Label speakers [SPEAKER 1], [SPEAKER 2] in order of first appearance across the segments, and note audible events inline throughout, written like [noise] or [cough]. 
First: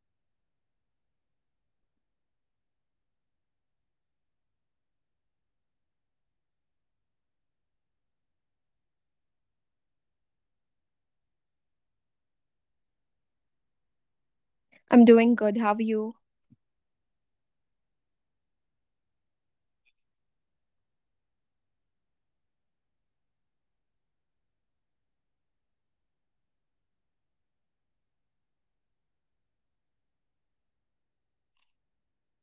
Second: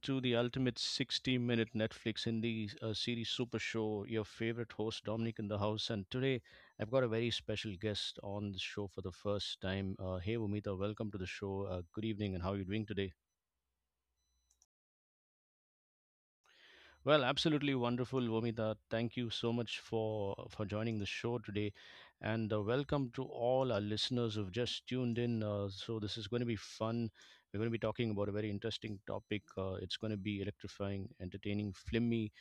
[SPEAKER 1] to the ultimate 60-minute Netflix indie series super show. Your favorite host Dominic in the house, and today I've got a very special guest on the show for the first time. Hey Umita, welcome to the show. Good evening, and how are you doing today?
[SPEAKER 2] I'm doing good. How are you?
[SPEAKER 1] Well, absolutely wonderful, Vomita. Thank you so much for joining the show today, and welcome to all our listeners who've just tuned in. So this is going to be fun. We're going to be talking about a very interesting topic. It's going to be electrifying, entertaining, flimmy,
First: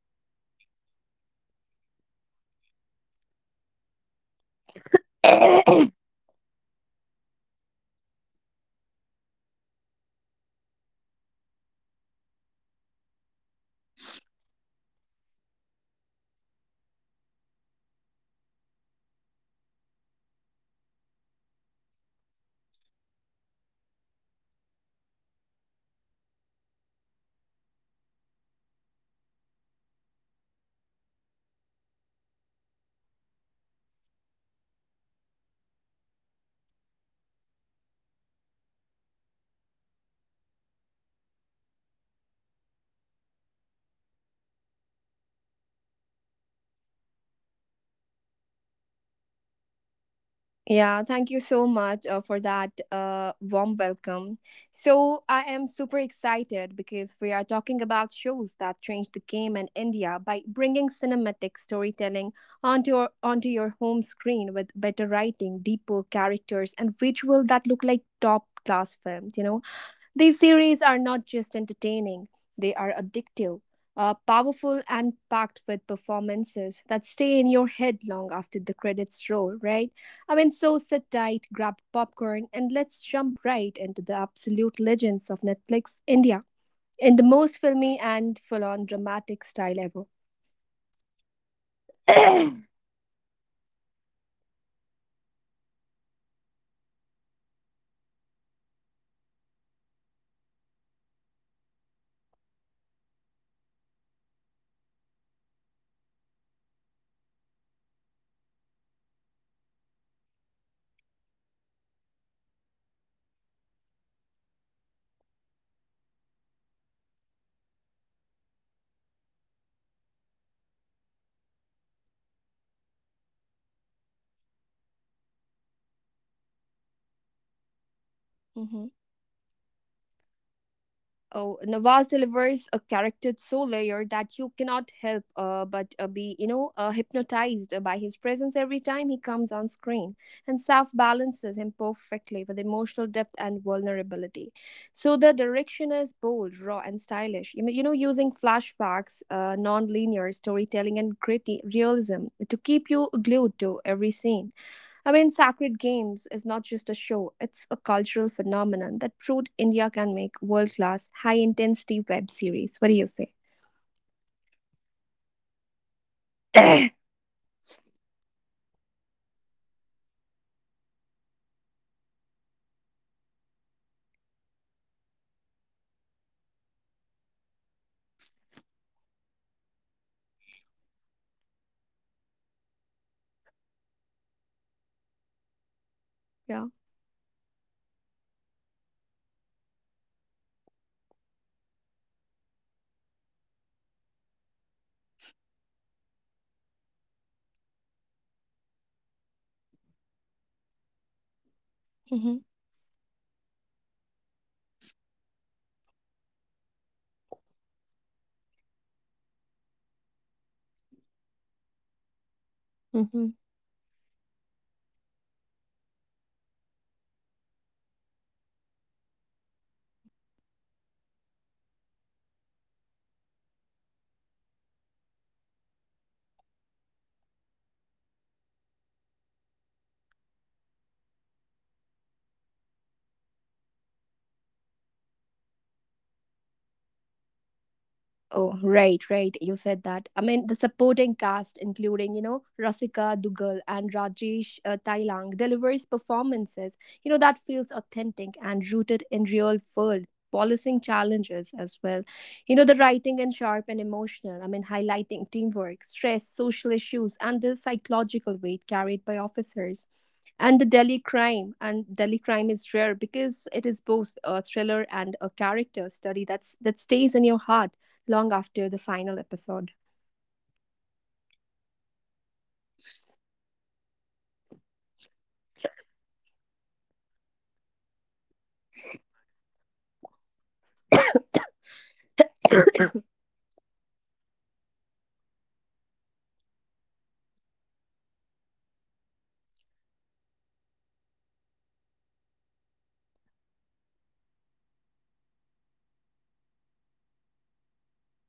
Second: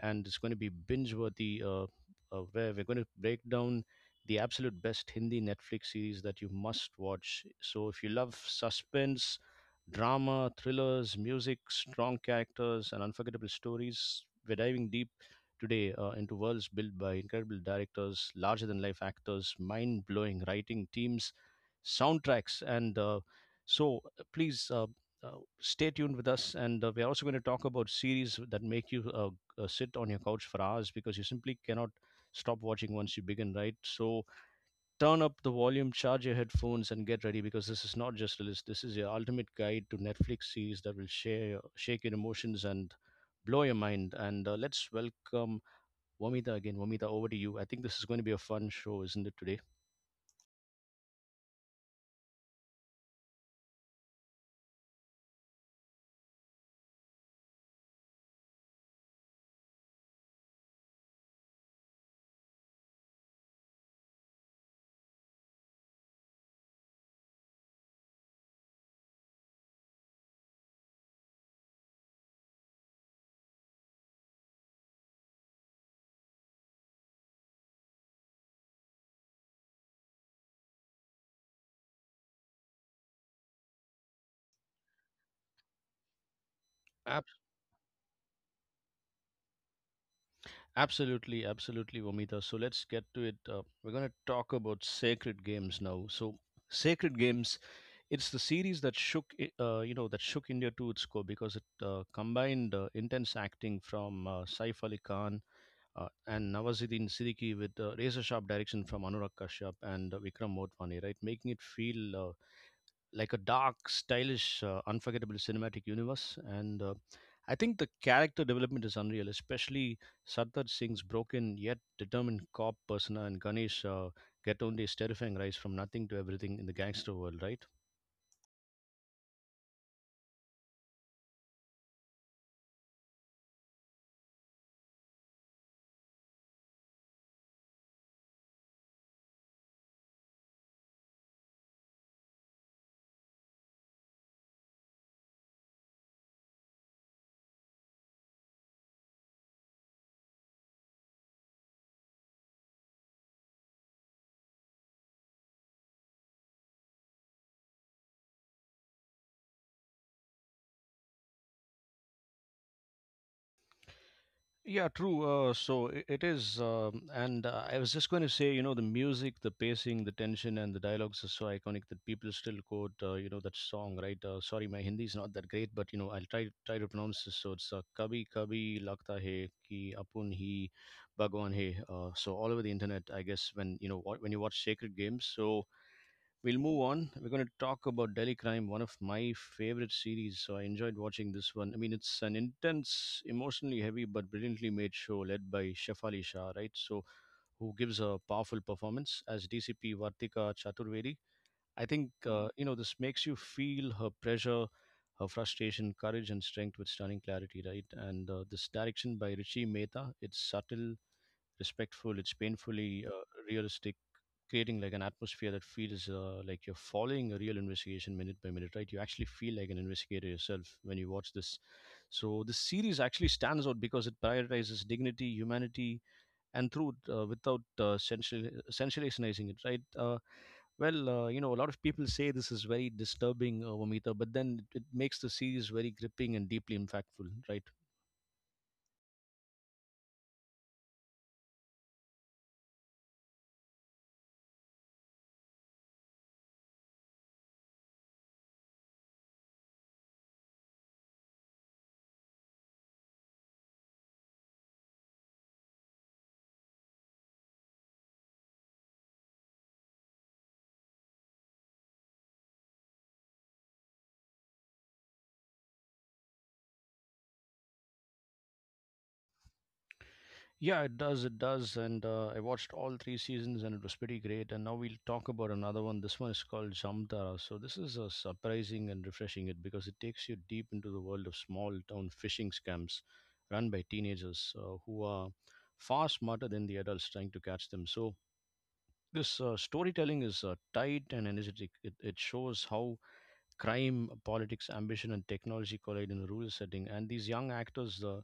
[SPEAKER 1] and it's going to be binge-worthy. Where we're going to break down the absolute best Hindi Netflix series that you must watch. So if you love suspense, drama, thrillers, music, strong characters, and unforgettable stories, we're diving deep today into worlds built by incredible directors, larger than life actors, mind blowing writing teams, soundtracks, and please. Uh, stay tuned with us, and we're also going to talk about series that make you sit on your couch for hours because you simply cannot stop watching once you begin, right? So turn up the volume, charge your headphones, and get ready because this is not just a list. This is your ultimate guide to Netflix series that will shake your emotions and blow your mind. And let's welcome Vamita again. Vamita, over to you. I think this is going to be a fun show, isn't it today?
[SPEAKER 2] Yeah, thank you so much for that warm welcome. So, I am super excited because we are talking about shows that changed the game in India by bringing cinematic storytelling onto your home screen with better writing, deeper characters, and visual that look like top class films. These series are not just entertaining, they are addictive, powerful, and packed with performances that stay in your head long after the credits roll, right? I mean, so sit tight, grab popcorn, and let's jump right into the absolute legends of Netflix India in the
[SPEAKER 1] Ab-
[SPEAKER 2] most filmy and full on dramatic style ever.
[SPEAKER 1] absolutely, absolutely, Vamita. So
[SPEAKER 2] [clears throat]
[SPEAKER 1] let's get to it. We're going to talk about Sacred Games now. So Sacred Games, it's the series that you know, that shook India to its core because it combined intense acting from Saif Ali Khan and Nawazuddin Siddiqui with razor sharp direction from Anurag Kashyap and Vikram Motwani, right? Making it feel like a dark, stylish, unforgettable cinematic universe. And I think the character development is unreal, especially Sardar Singh's broken yet determined cop persona and Ganesh Gatonde's terrifying rise from nothing to everything in the gangster world, right?
[SPEAKER 2] Ujú. Oh, Nawaz delivers a character so layered that you cannot help but be, hypnotized by his presence every time he comes on screen. And Saf balances him perfectly with emotional depth and vulnerability. So the direction is bold, raw, and stylish. You mean- you know, using flashbacks, non-linear storytelling, and gritty realism to keep you glued to every scene. I mean, Sacred Games is not just a show, it's a cultural phenomenon that proved India can make world class, high intensity web series. What do you say?
[SPEAKER 1] Yeah, true. So I- it is,
[SPEAKER 2] [coughs]
[SPEAKER 1] and I was just going to say, you know, the music, the pacing, the tension, and the dialogues are so iconic that people still quote, you know, that song, right? Sorry, my Hindi is not that great, but you know, I'll try to pronounce this. So it's "Kabhi Kabhi Lagta Hai Ki Apun Hi Bhagwan Hai." So all over the internet, I guess, when when you watch Sacred Games, so
[SPEAKER 2] [clears throat]
[SPEAKER 1] we'll
[SPEAKER 2] yeah.
[SPEAKER 1] move on. We're going to talk about Delhi Crime, one of my favorite series. So I enjoyed watching this one. I mean, it's an intense, emotionally heavy, but brilliantly made show led by Shefali Shah, right? So who gives a powerful performance as DCP Vartika Chaturvedi. I think,
[SPEAKER 2] Hmm.
[SPEAKER 1] you know, this makes you feel her pressure, her frustration, courage, and strength with stunning clarity, right? And this direction by Richie Mehta, it's subtle, respectful, it's painfully realistic, creating like an atmosphere that feels like you're following a real investigation minute by minute, right? You actually feel like an investigator yourself when you watch this. So this series actually stands out because it prioritizes dignity, humanity, and truth without sensationalizing it, right? You know, a lot of people say this is very disturbing, Vamita, but then it makes the series very gripping and deeply impactful, right?
[SPEAKER 2] Oh, right, right. You said that. I mean, the supporting cast, including, Rasika Dugal and Rajesh Tailang, delivers performances, that feels authentic and rooted in real world policing challenges as well. You know, the writing and sharp and emotional. I mean, highlighting teamwork, stress, social issues, and the psychological weight carried by officers and the Delhi crime. And Delhi crime is rare because it is both a thriller and a character study that stays in your heart long after the final episode.
[SPEAKER 1] Yeah, it does. It does. And I watched all three seasons and it was pretty great. And now we'll talk about another one. This one is called Samtara. So this is surprising and refreshing it because it takes you deep into the world of small town phishing scams run by teenagers who are far smarter than the adults trying to catch them. So this storytelling is tight and energetic. It shows how crime, politics, ambition, and technology collide in a rural setting. And these young actors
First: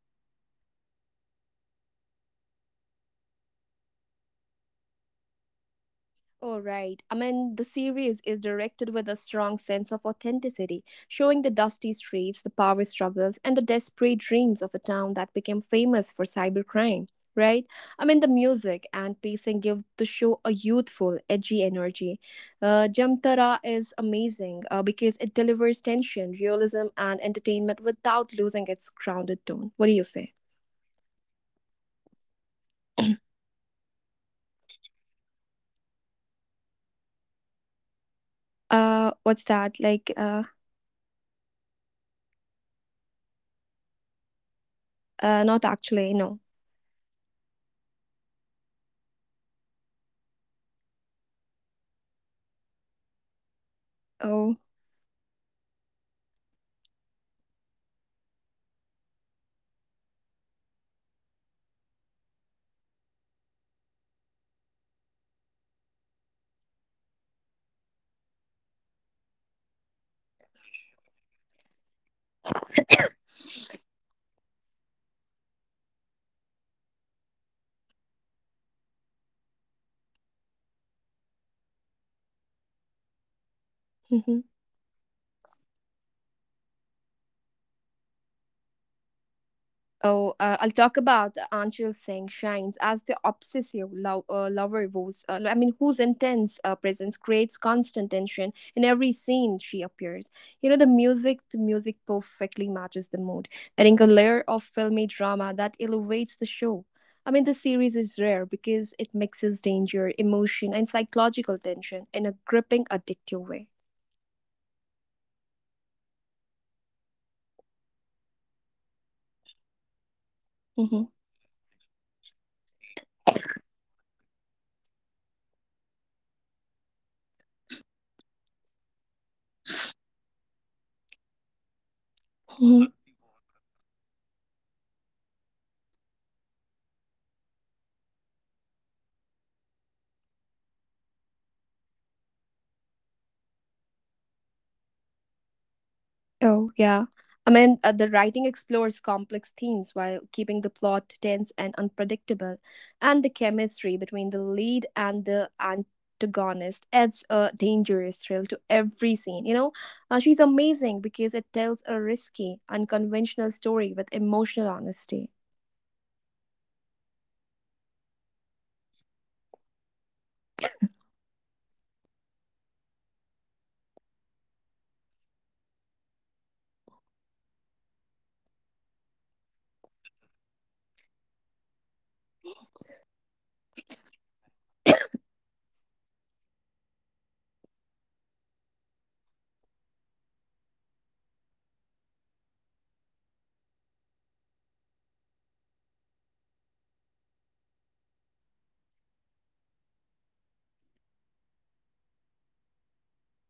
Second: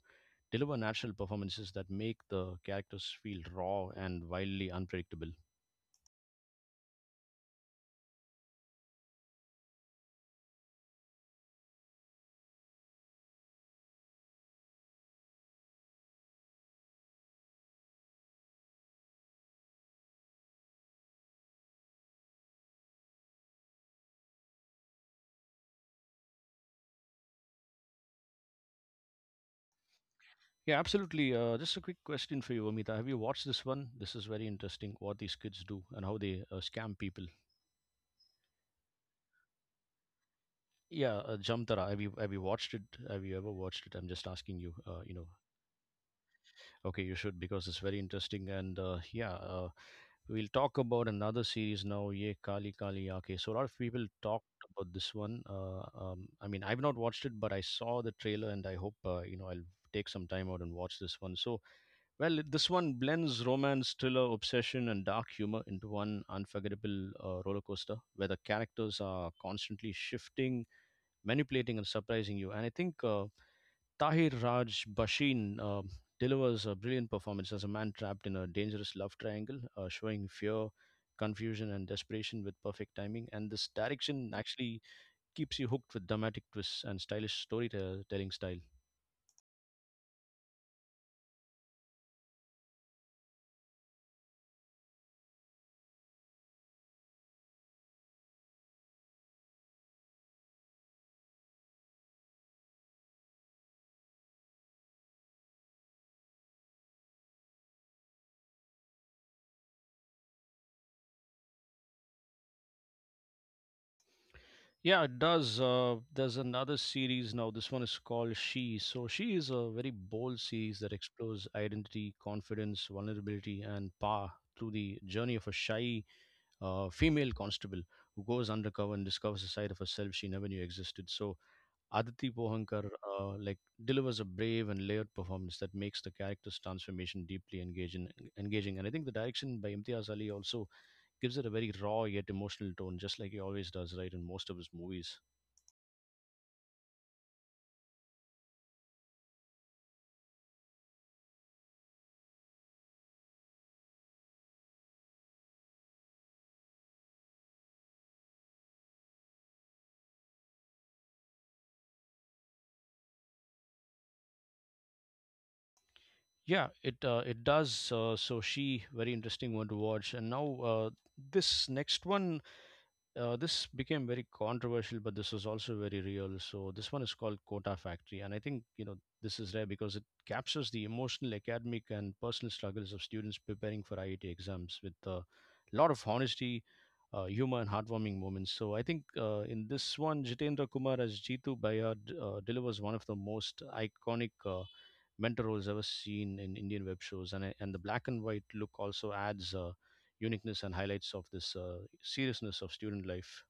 [SPEAKER 1] deliver natural performances that make the characters feel raw and wildly unpredictable.
[SPEAKER 2] All right. I mean, the series is directed with a strong sense of authenticity, showing the dusty streets, the power struggles, and the desperate dreams of a town that became famous for cybercrime, right? I mean, the music and pacing give the show a youthful, edgy energy. Jamtara is amazing because it delivers tension, realism, and entertainment without losing its grounded tone. What do you say?
[SPEAKER 1] Yeah, absolutely. Just a quick question for you, Amita. Have you
[SPEAKER 2] [clears throat]
[SPEAKER 1] watched this one? This is very interesting. What these kids do and how they scam people.
[SPEAKER 2] What's that? Like,
[SPEAKER 1] Yeah, Jamtara. Have you watched it? Have you ever watched it? I'm just asking you.
[SPEAKER 2] not actually, no.
[SPEAKER 1] Okay, you should because it's very interesting. And we'll talk about another series now, Ye Kali Kali Aake. So a lot of people talked
[SPEAKER 2] Oh.
[SPEAKER 1] about this one. I mean, I've not watched it, but I saw the trailer, and I hope you know, I'll take some time out and watch this one. So, well, this one blends romance, thriller, obsession, and dark humor into one unforgettable roller coaster where the characters are constantly shifting, manipulating, and surprising you. And I think. Tahir Raj Basheen delivers a brilliant performance as a man trapped in a dangerous love triangle, showing fear, confusion, and desperation with perfect timing. And this
[SPEAKER 2] 嗯
[SPEAKER 1] direction
[SPEAKER 2] 哼。
[SPEAKER 1] actually keeps you hooked with dramatic twists and stylish storytelling style.
[SPEAKER 2] Oh, I'll talk about Anshul Singh shines as the obsessive lover whose intense presence creates constant tension in every scene she appears. You know, the music perfectly matches the mood, adding a layer of filmy drama that elevates the show. I mean, the series is rare because it mixes danger, emotion, and psychological tension in a gripping, addictive way.
[SPEAKER 1] Yeah, it does. There's another series now. This one is called She. So She is a very bold series that
[SPEAKER 2] Mhm.
[SPEAKER 1] explores identity, confidence, vulnerability, and power through the journey of a shy female constable who goes undercover and discovers a side of herself she never knew existed. So Aditi Pohankar delivers a brave and layered performance that makes the character's transformation deeply engaging. And I think the direction by Imtiaz Ali also gives it a very raw yet emotional tone, just like he always does, right, in most of his movies.
[SPEAKER 2] Oh, yeah. I mean, the writing explores complex themes while keeping the plot tense and unpredictable, and the chemistry between the lead and the antagonist adds a dangerous thrill to every scene. You know, she's amazing because it tells a risky, unconventional story with emotional honesty.
[SPEAKER 1] Yeah, it does. So she very interesting one to watch. And now this next one this became very controversial, but this was also very real. So this one is called Kota Factory, and I think, you know, this is rare because it captures the emotional, academic, and personal struggles of students preparing for IIT exams with a lot of honesty, humor, and heartwarming moments. So I think in this one, Jitendra Kumar as Jitu Bayard delivers one of the most iconic mentor roles ever seen in Indian web shows, and the black and white look also adds uniqueness and highlights of this seriousness of student life.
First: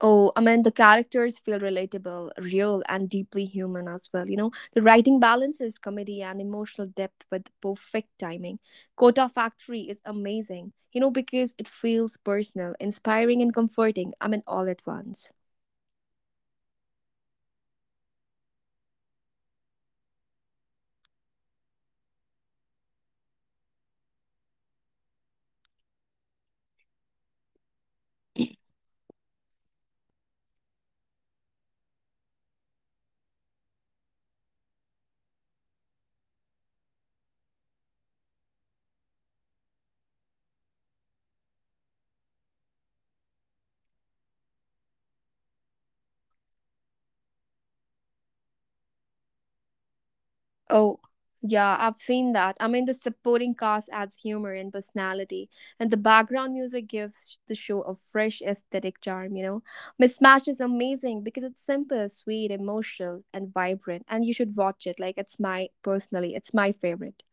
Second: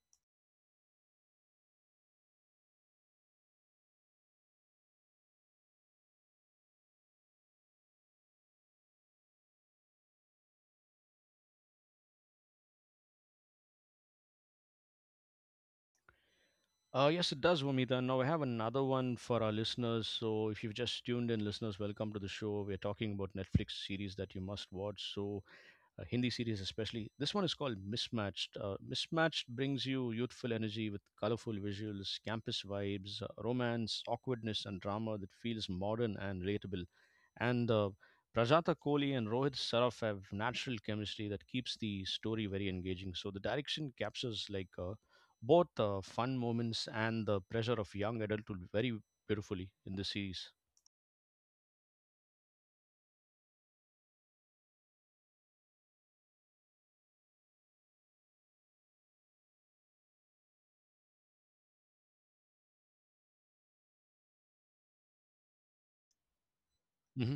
[SPEAKER 2] Oh, I mean, the characters feel relatable, real, and deeply human as well. You know, the writing balances comedy and emotional depth with perfect timing. Kota Factory is amazing, because it feels personal, inspiring, and comforting. I mean, all at once.
[SPEAKER 1] Yes, it does, Vomita. Now, I have another one for our listeners. So if you've just tuned in, listeners, welcome to the show. We're talking about Netflix series that you must watch. So, Hindi series especially. This one is called Mismatched. Mismatched brings you youthful energy with colorful visuals, campus vibes, romance, awkwardness, and drama that feels modern and relatable. And Prajata Kohli and Rohit Saraf have natural chemistry that keeps the story very engaging. So the direction captures both fun moments and the pressure of young adulthood very beautifully in this series.
[SPEAKER 2] Oh, yeah, I've seen that. I mean, the supporting cast adds humor and personality, and the background music gives the show a fresh aesthetic charm, you know? Mismatch is amazing because it's simple, sweet, emotional, and vibrant, and you should watch it. Like, it's my, personally, it's my favorite.
[SPEAKER 1] Mm-hmm.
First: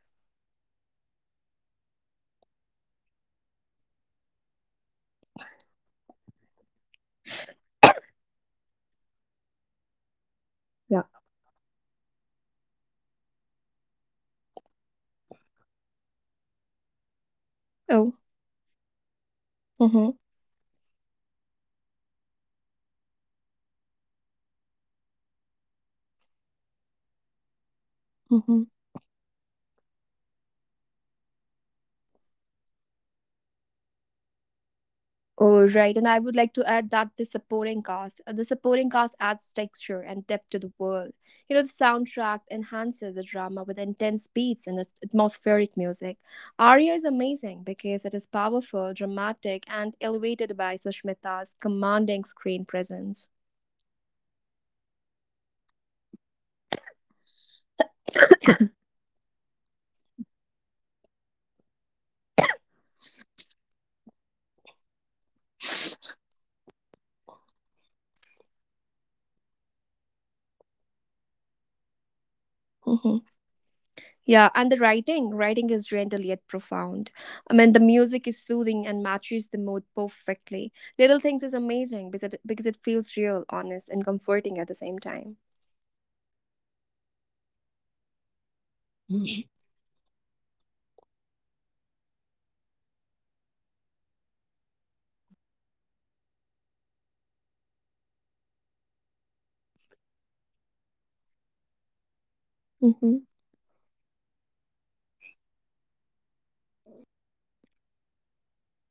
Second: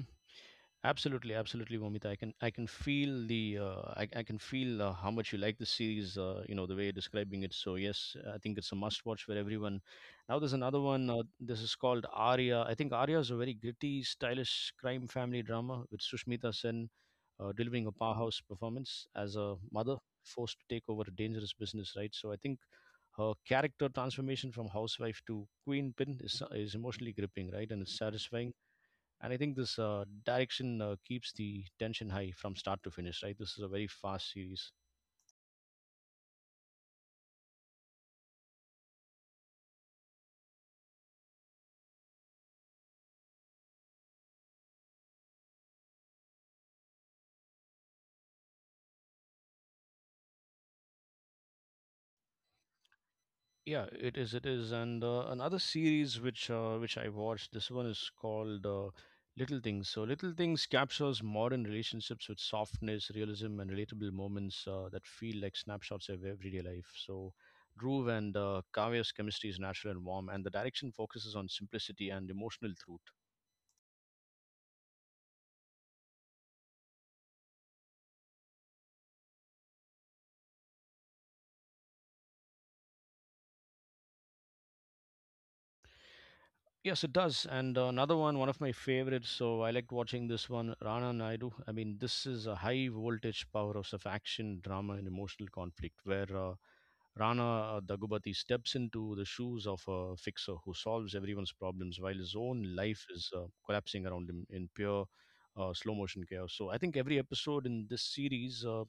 [SPEAKER 1] Absolutely, absolutely, Momita. I can feel the I can feel how much you like the series. You know, the way you're describing it. So yes,
[SPEAKER 2] [coughs]
[SPEAKER 1] I think it's a must-watch for everyone. Now there's another
[SPEAKER 2] Yeah.
[SPEAKER 1] one. This is called Arya. I think Arya is a very gritty, stylish crime family drama with Sushmita Sen delivering a
[SPEAKER 2] Oh.
[SPEAKER 1] powerhouse performance as a mother
[SPEAKER 2] Mm-hmm.
[SPEAKER 1] forced to take over a dangerous business. Right. So I think her character transformation from housewife to queen pin is emotionally gripping. Right, and it's satisfying,
[SPEAKER 2] Mm-hmm.
[SPEAKER 1] and I think this direction keeps the tension high from start to finish. Right, this is a very fast series.
[SPEAKER 2] Oh, right. And I would like to add that the supporting cast adds texture and depth to the world. You know, the soundtrack enhances the drama with intense beats and at- atmospheric music. Aria is amazing because it is powerful, dramatic, and elevated by Sushmita's commanding screen presence.
[SPEAKER 1] Yeah, it is, it is. And another series which I watched, this one is called Little Things. So Little Things captures modern relationships with softness,
[SPEAKER 2] [coughs]
[SPEAKER 1] realism, and relatable moments that feel like snapshots of everyday life. So Dhruv and Kavya's chemistry is natural and warm, and the direction focuses on simplicity and emotional truth.
[SPEAKER 2] [clears throat] Yeah, and the writing is gentle yet profound. I mean, the music is soothing and matches the mood perfectly. Little Things is amazing because it feels real, honest, and comforting at the same time.
[SPEAKER 1] Yes, it does. And another one, one of my favorites. So I liked watching this one, Rana Naidu. I mean, this is a high voltage powerhouse of action, drama, and emotional conflict where Rana Dagubati steps into the shoes of a fixer who solves everyone's problems while his own life
[SPEAKER 2] Mm-hmm.
[SPEAKER 1] is collapsing around him in pure slow motion chaos. So I think every episode in this series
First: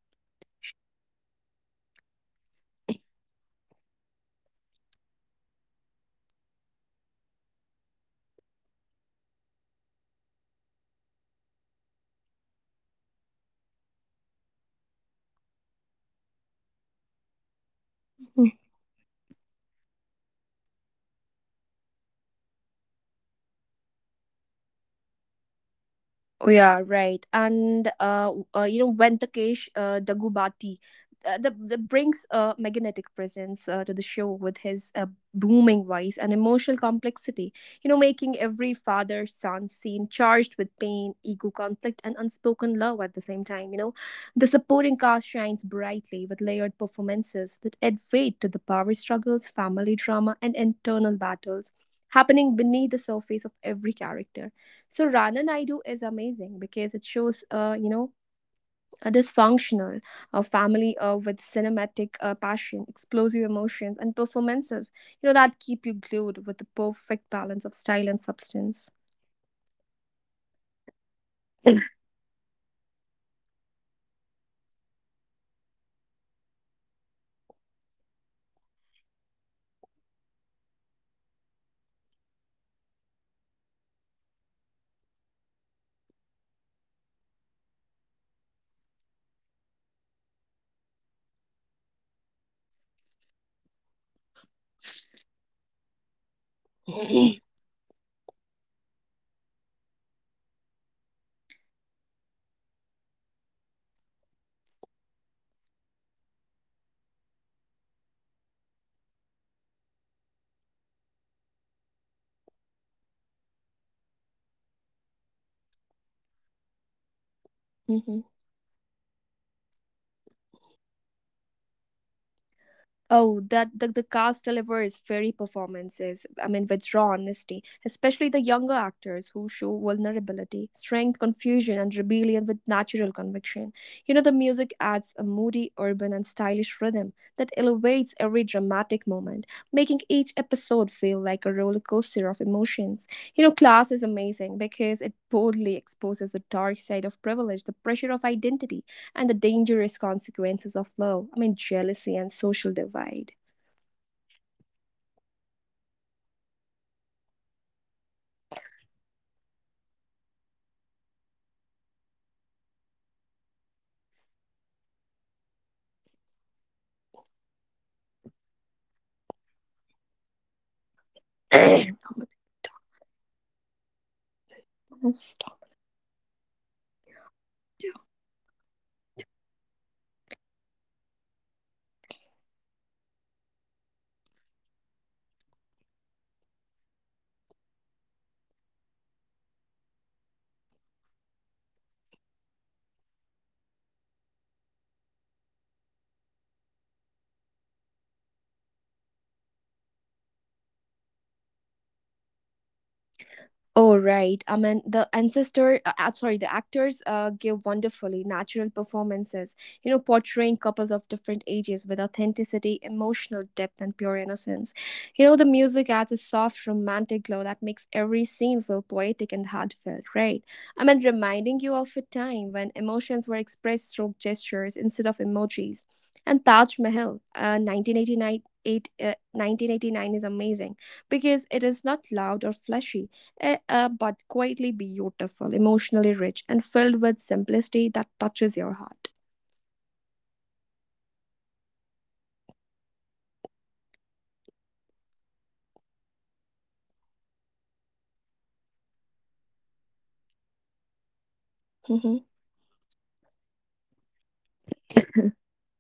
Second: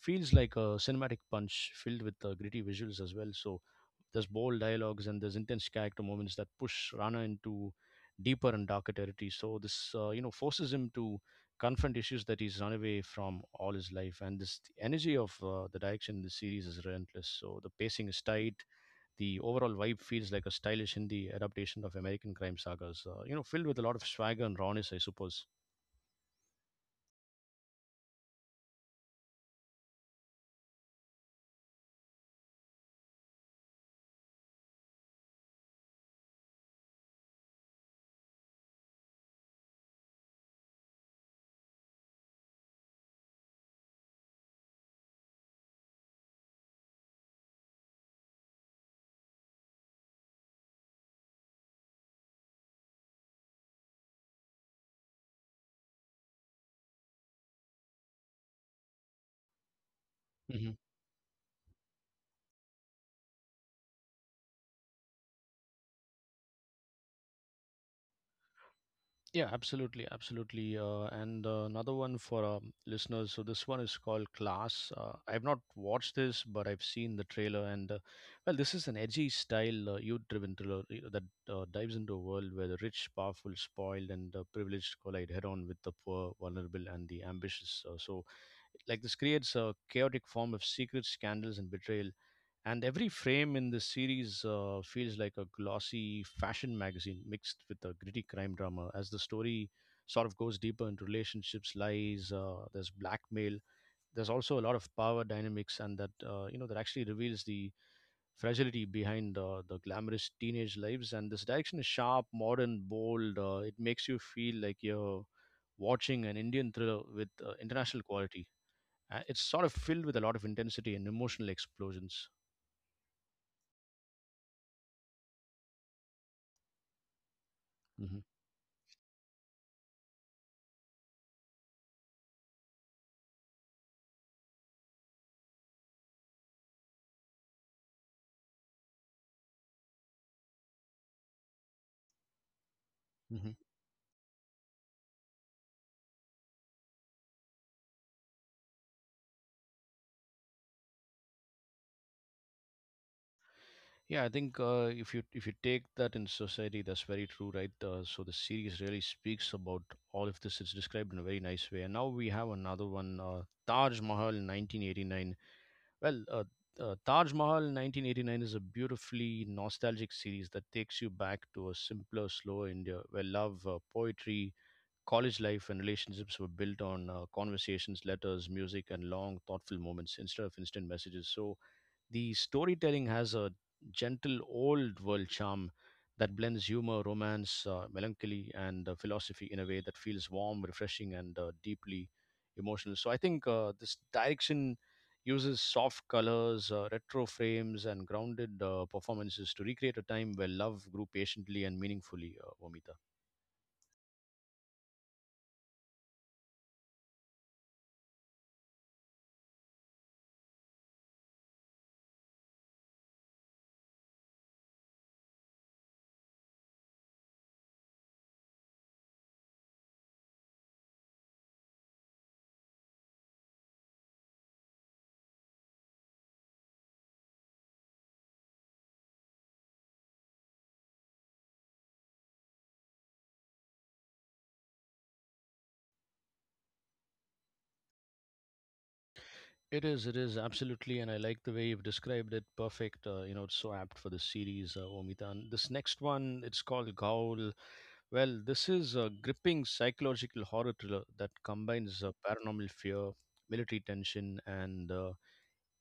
[SPEAKER 1] feels like a cinematic punch filled with gritty visuals as well. So there's bold dialogues and there's intense character moments that push Rana into deeper and darker territory. So this forces him to confront issues that he's run away from all his life. And this the energy of the direction in the series is relentless. So the pacing is tight. The overall vibe feels like a stylish Hindi adaptation of American crime sagas. Filled with a lot of swagger and rawness, I suppose.
[SPEAKER 2] Oh, yeah, right. And w- you know, Venkatesh Dagubati, the brings a magnetic presence to the show with his booming voice and emotional complexity. You know, making every father-son scene charged with pain, ego conflict, and unspoken love at the same time. You know, the supporting cast shines brightly with layered performances that add weight to the power struggles, family drama, and internal battles happening beneath the surface of every character. So Rana Naidu is amazing because it shows, a dysfunctional family with cinematic passion, explosive emotions, and performances, that keep you glued with the perfect balance of style and substance.
[SPEAKER 1] Yeah, absolutely, absolutely. And another
[SPEAKER 2] [clears throat]
[SPEAKER 1] one for listeners. So this one is called Class. I've not watched this, but I've seen the trailer. And well, this is an edgy style youth-driven thriller that dives into a world where the rich, powerful, spoiled, and privileged collide head-on with the poor, vulnerable, and the ambitious. Like this creates a chaotic form of secret scandals and betrayal, and every frame in this series feels like a glossy fashion magazine mixed with a gritty crime drama as the story sort of goes deeper into relationships, lies, there's blackmail, there's also a lot of power dynamics, and that you know that actually reveals the fragility behind the glamorous teenage lives. And this direction is sharp, modern, bold. It makes you feel like you're watching an Indian thriller with international
[SPEAKER 2] Mhm.
[SPEAKER 1] quality. It's sort of filled with a lot of intensity and emotional explosions.
[SPEAKER 2] Oh, that the, cast delivers very performances. I mean, with raw honesty, especially the younger actors who show vulnerability, strength, confusion, and rebellion with natural conviction. You know, the music adds a moody, urban, and stylish rhythm that elevates every dramatic moment, making each episode feel like a roller coaster of emotions. You
[SPEAKER 1] hmm
[SPEAKER 2] know, class is amazing because it boldly exposes the dark side of privilege, the pressure of identity and the dangerous consequences of love. I mean, jealousy and social divide.
[SPEAKER 1] Yeah, I think if you take that in society, that's very true, right? So the series really speaks about all of this. It's described in a very nice way. And now we have another one, Taj Mahal, in 1989. Well, Taj Mahal, in 1989 is a beautifully nostalgic series that takes you back
[SPEAKER 2] [clears throat]
[SPEAKER 1] to a
[SPEAKER 2] Oh my
[SPEAKER 1] simpler, slower India where love, poetry,
[SPEAKER 2] goodness.
[SPEAKER 1] college
[SPEAKER 2] Stop.
[SPEAKER 1] life, and relationships were built on conversations, letters, music, and long, thoughtful moments instead of instant messages. So the storytelling has a gentle old world charm that blends humor, romance, melancholy, and philosophy in a way that feels warm, refreshing, and deeply emotional. So I think this direction uses soft colors, retro frames, and grounded performances to recreate a time where love grew patiently and meaningfully, Vomita.
[SPEAKER 2] Oh, right. I mean, the ancestor, sorry, the actors give wonderfully natural performances, you know, portraying couples of different ages with authenticity, emotional depth, and pure innocence. You know, the music adds a soft, romantic glow that makes every scene feel poetic and heartfelt, right? I mean, reminding you of a time when emotions were expressed through gestures instead of emojis. And Taj Mahal, 1989 is amazing because it is not loud or flashy, but quietly beautiful, emotionally rich, and filled with simplicity that touches your heart.
[SPEAKER 1] It is, it is, absolutely, and I like the way you've described it. Perfect. You know, it's so apt for this series, Omita. And this next one, it's called Gaul. Well, this is a gripping psychological horror thriller that combines
[SPEAKER 2] [laughs]
[SPEAKER 1] paranormal fear, military tension, and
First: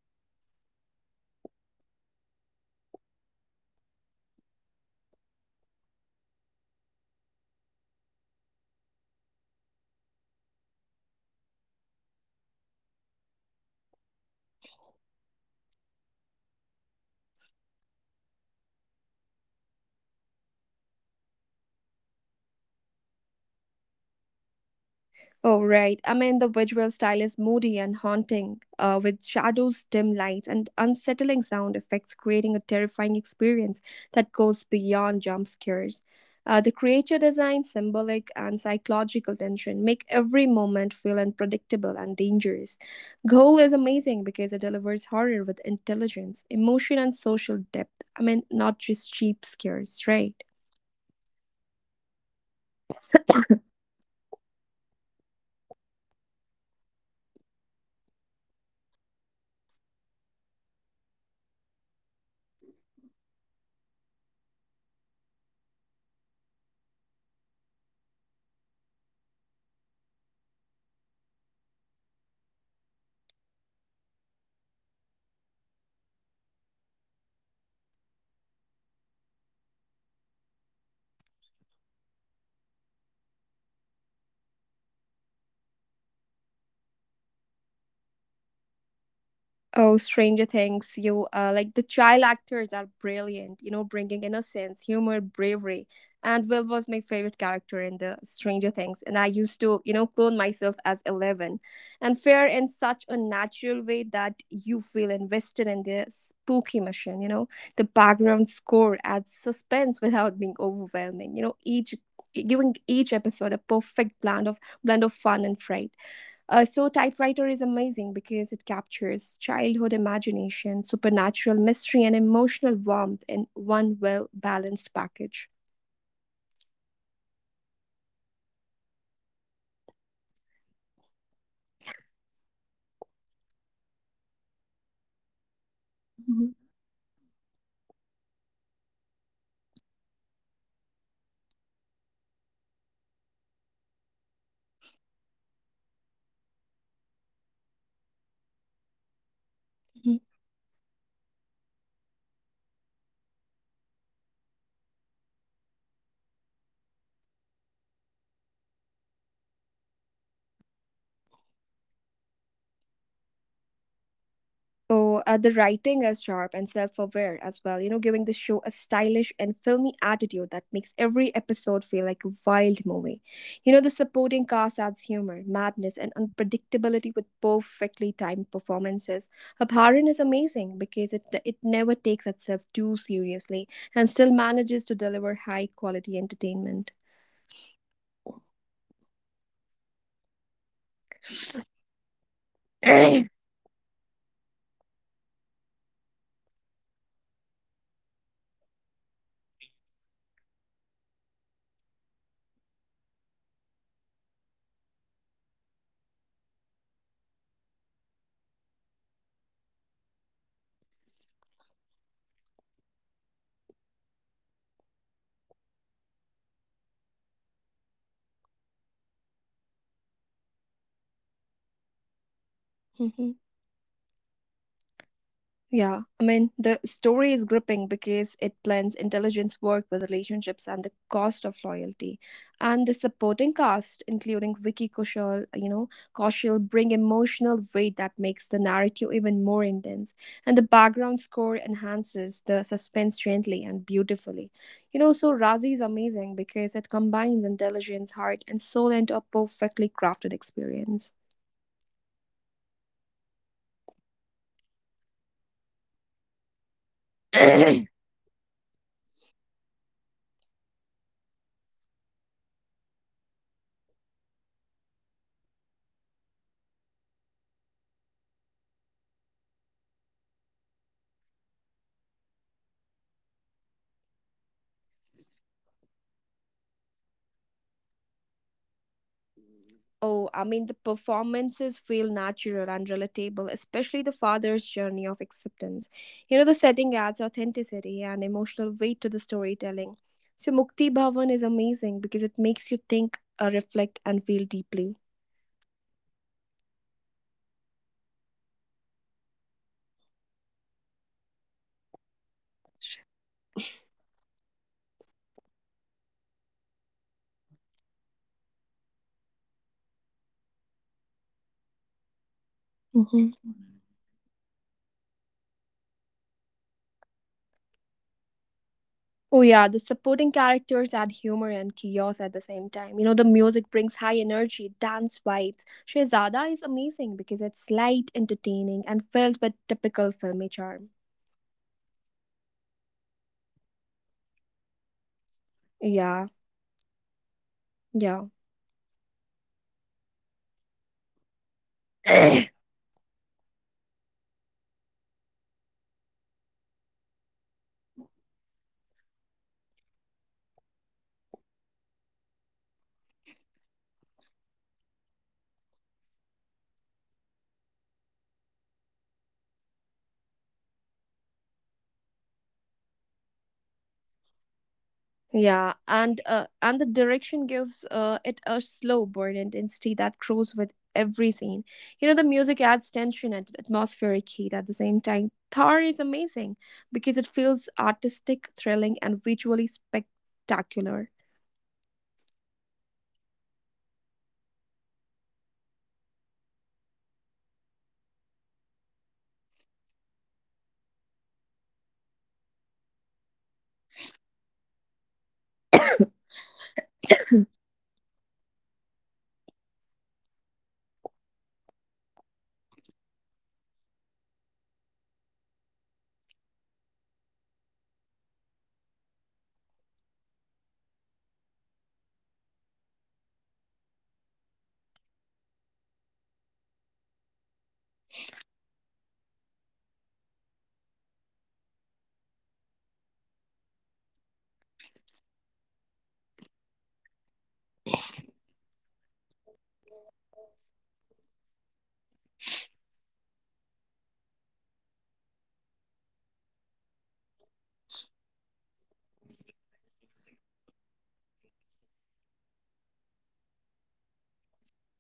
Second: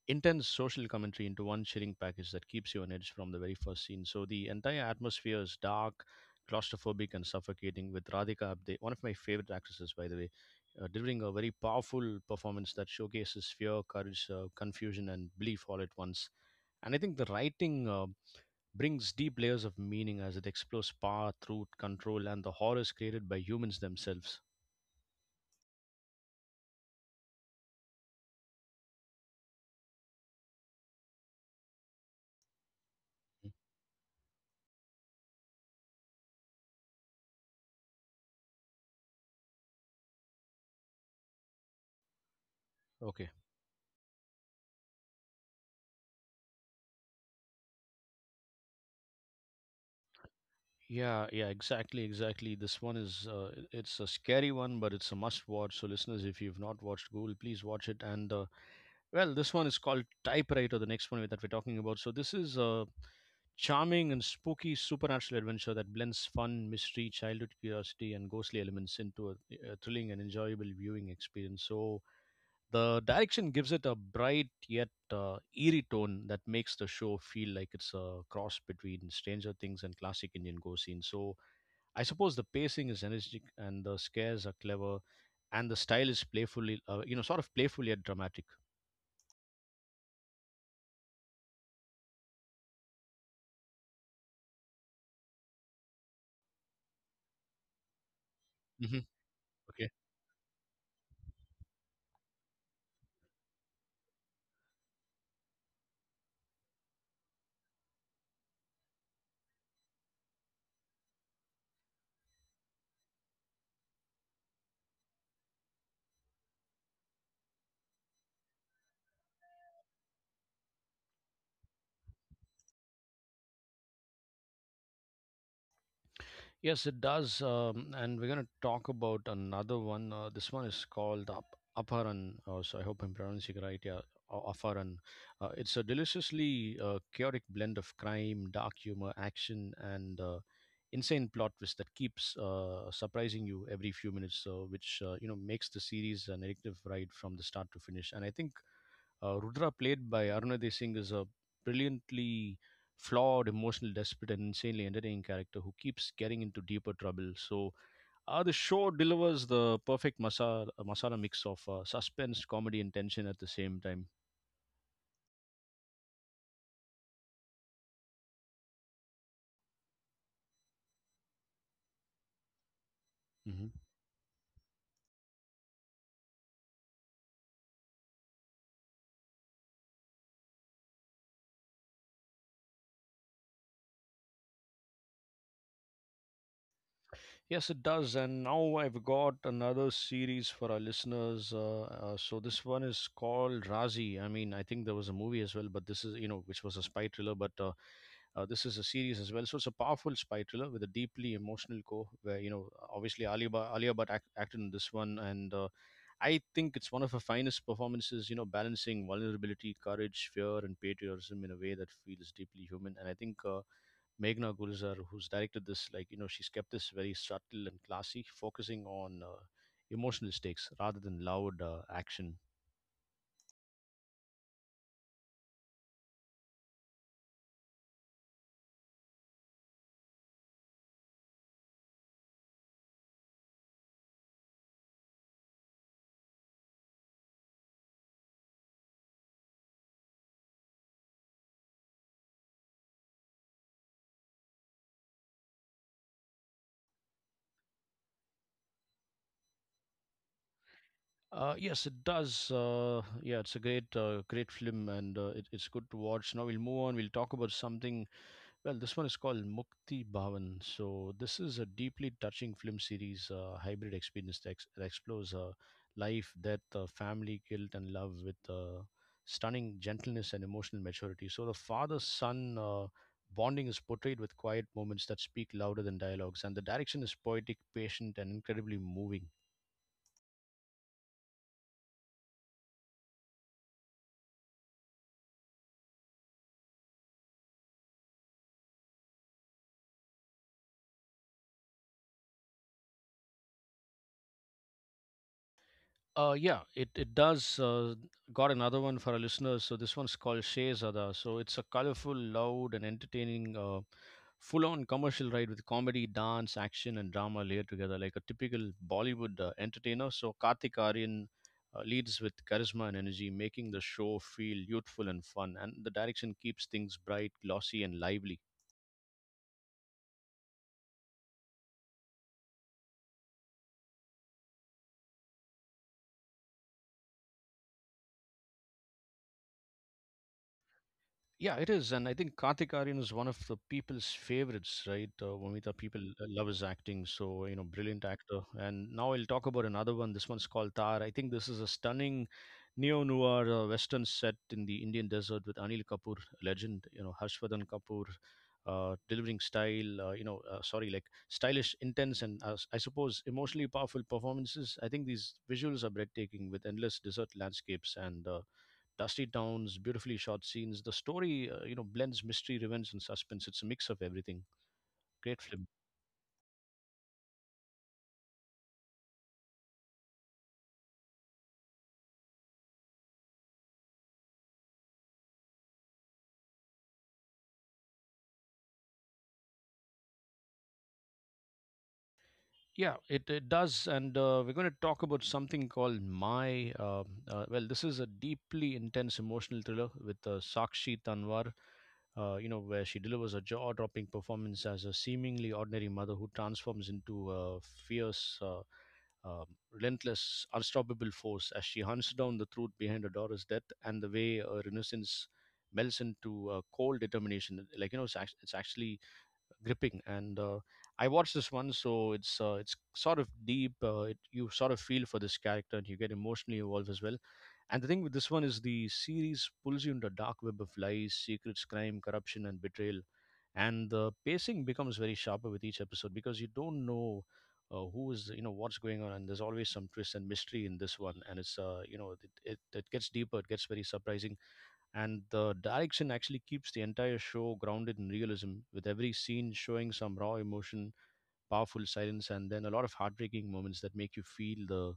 [SPEAKER 1] intense social commentary into one chilling package that keeps you on edge from the very first scene. So the entire atmosphere is dark, claustrophobic, and suffocating, with Radhika Apte, one of my favorite actresses, by the way, delivering a very powerful performance that showcases fear, courage, confusion, and belief all at once. And I think the writing brings deep layers of meaning as it explores power, truth, control, and the horrors created by humans themselves.
[SPEAKER 2] Oh, right. I mean, the visual style is moody and haunting, with shadows, dim lights, and unsettling sound effects, creating a terrifying
[SPEAKER 1] Mm.
[SPEAKER 2] experience that goes beyond jump scares. The creature design, symbolic, and psychological tension make every moment feel unpredictable and dangerous.
[SPEAKER 1] Okay.
[SPEAKER 2] Goal is amazing because it delivers horror with intelligence, emotion, and social depth. I mean, not just cheap scares, right?
[SPEAKER 1] Yeah, yeah, exactly, exactly. This one is it's a scary one, but it's a must watch. So listeners, if you've not watched Ghoul, please watch it. And well, this one is called Typewriter, the next one that we're talking about. So this is a charming and spooky supernatural adventure that blends fun, mystery, childhood curiosity, and ghostly elements into a thrilling and enjoyable viewing experience. So the direction gives it a bright yet eerie tone that makes the show feel like it's a cross between Stranger Things and classic Indian ghost scenes. So I suppose the pacing is energetic, and the scares are clever, and the style is sort of playful yet dramatic.
[SPEAKER 2] Oh, Stranger Things, you like the child actors are brilliant, bringing innocence, humor, bravery. And Will was my favorite character in the Stranger Things.
[SPEAKER 1] Hmm.
[SPEAKER 2] And I used to,
[SPEAKER 1] Okay.
[SPEAKER 2] you know, clone myself as 11 and fair in such a natural way that you feel invested in the spooky mission, you know. The background score adds suspense without being overwhelming, you know, each giving each episode a perfect blend of fun and fright. So typewriter is amazing because it captures childhood imagination, supernatural mystery, and emotional warmth in one well balanced package.
[SPEAKER 1] Yes, it does. And we're going to talk about another one. This one is called Aparan. So I hope I'm pronouncing it right. Yeah. Aparan. It's a
[SPEAKER 2] Mhm.
[SPEAKER 1] deliciously chaotic blend of crime, dark humor, action, and insane plot twist that keeps surprising you every few minutes, so which makes the series an addictive ride from the start to finish. And I think. Rudra, played by Arunadhi Singh, is a brilliantly flawed, emotional, desperate, and insanely entertaining character who keeps getting into deeper trouble. So, the show delivers the perfect masala mix of suspense, comedy, and tension at the same time.
[SPEAKER 2] So the writing is sharp and self-aware as well, you know, giving the show a stylish and filmy attitude that makes every episode feel like a wild movie.
[SPEAKER 1] hmm
[SPEAKER 2] You know, the supporting cast adds humor, madness, and unpredictability with perfectly timed performances. Abharan is amazing because it never takes itself too seriously and still manages to deliver high-quality entertainment.
[SPEAKER 1] Yes, it does. And now I've got another series for our listeners. So this one is
[SPEAKER 2] [clears throat]
[SPEAKER 1] called Razi. I mean, I think there was a movie as well, but this is, you know, which was a spy thriller. But this is a series as well, so it's a powerful spy thriller with a deeply emotional core, where you know, obviously Ali Bhatt acted in this one, and I think it's one of her finest performances. You know, balancing vulnerability, courage, fear, and patriotism in a way that feels deeply human. And I think Meghna Gulzar, who's directed this, like you know, she's kept this very subtle and classy, focusing on emotional stakes rather than loud action.
[SPEAKER 2] 嗯哼。Yeah, I mean, the story is gripping because it blends intelligence work with relationships and the cost of loyalty. And the supporting cast, including Vicky Kaushal, bring emotional weight that makes the narrative even more intense. And the background score enhances the suspense gently and beautifully. You know, so Razi is amazing because it combines intelligence, heart, and soul into a perfectly crafted experience.
[SPEAKER 1] Yes, it does. Yeah, it's a great, great film, and it's good to watch. Now we'll move on. We'll talk about
[SPEAKER 2] [clears throat]
[SPEAKER 1] something. Well, this one is called Mukti Bhavan. So this is a deeply touching film series, hybrid experience that explores life, death, family, guilt, and love with stunning gentleness and emotional maturity. So the father-son bonding is portrayed with quiet moments that speak louder than dialogues, and the direction is poetic, patient, and incredibly moving.
[SPEAKER 2] Oh, I mean, the performances feel natural and relatable, especially the father's journey of acceptance. You know, the setting adds authenticity and emotional weight to the storytelling. So, Mukti Bhavan is amazing because it makes you think, reflect, and feel deeply.
[SPEAKER 1] Yeah, it does. Got another one for our listeners. So this one's called Shehzada. So it's a colorful, loud, and entertaining, full-on commercial ride with comedy, dance, action, and drama layered together, like a typical Bollywood entertainer. So Kartik Aryan leads with charisma and energy,
[SPEAKER 2] Mhm.
[SPEAKER 1] making the show feel youthful and fun. And the direction keeps things bright, glossy, and lively.
[SPEAKER 2] Oh yeah, the supporting characters add humor and chaos at the same time. You know, the music brings high energy, dance vibes. Shehzada is amazing because it's light, entertaining, and filled with typical filmy charm.
[SPEAKER 1] Yeah, it is, and I think Kartik Aaryan is one of the people's favorites, right? Vomita, people
[SPEAKER 2] Yeah,
[SPEAKER 1] love his acting, so you know, brilliant
[SPEAKER 2] yeah.
[SPEAKER 1] actor. And now I'll talk about another one. This one's called Tar. I think this is a stunning
[SPEAKER 2] [coughs] [clears throat]
[SPEAKER 1] neo-noir western set in the Indian desert with Anil Kapoor, legend. You know, Harshvardhan Kapoor, delivering style. You know, sorry, like stylish, intense, and I suppose emotionally powerful performances. I think these visuals are breathtaking with endless desert landscapes and dusty towns, beautifully shot scenes. The story, blends mystery, revenge, and suspense. It's a mix of everything. Great film.
[SPEAKER 2] Yeah, and the direction gives it a slow burn intensity that grows with every scene. You know, the music adds tension and atmospheric heat at the same time. Thar is amazing because it feels artistic, thrilling, and visually spectacular.
[SPEAKER 1] Yeah, it does. And we're going to talk about something called My. Well, this is a deeply intense emotional thriller with Sakshi Tanwar, you know, where she delivers a jaw dropping performance as a seemingly ordinary mother who transforms into a fierce, um, relentless, unstoppable force as she hunts down the truth behind Adora's death, and the way her innocence melts into cold determination. Like you know, it's actually gripping. And I watched this one, so it's sort of deep. You sort of feel for this character, and you get emotionally involved as well. And the thing with this one is the series pulls you into a dark web of lies, secrets, crime, corruption, and betrayal. And the pacing becomes very sharper with each episode, because you don't know who is, you know, what's going on. And there's always some twist and mystery in this one. And it's, you know, it gets deeper, it gets very surprising, and the direction actually keeps the entire show grounded in realism, with every scene showing some raw emotion, powerful silence, and then a lot of heartbreaking moments that make you feel the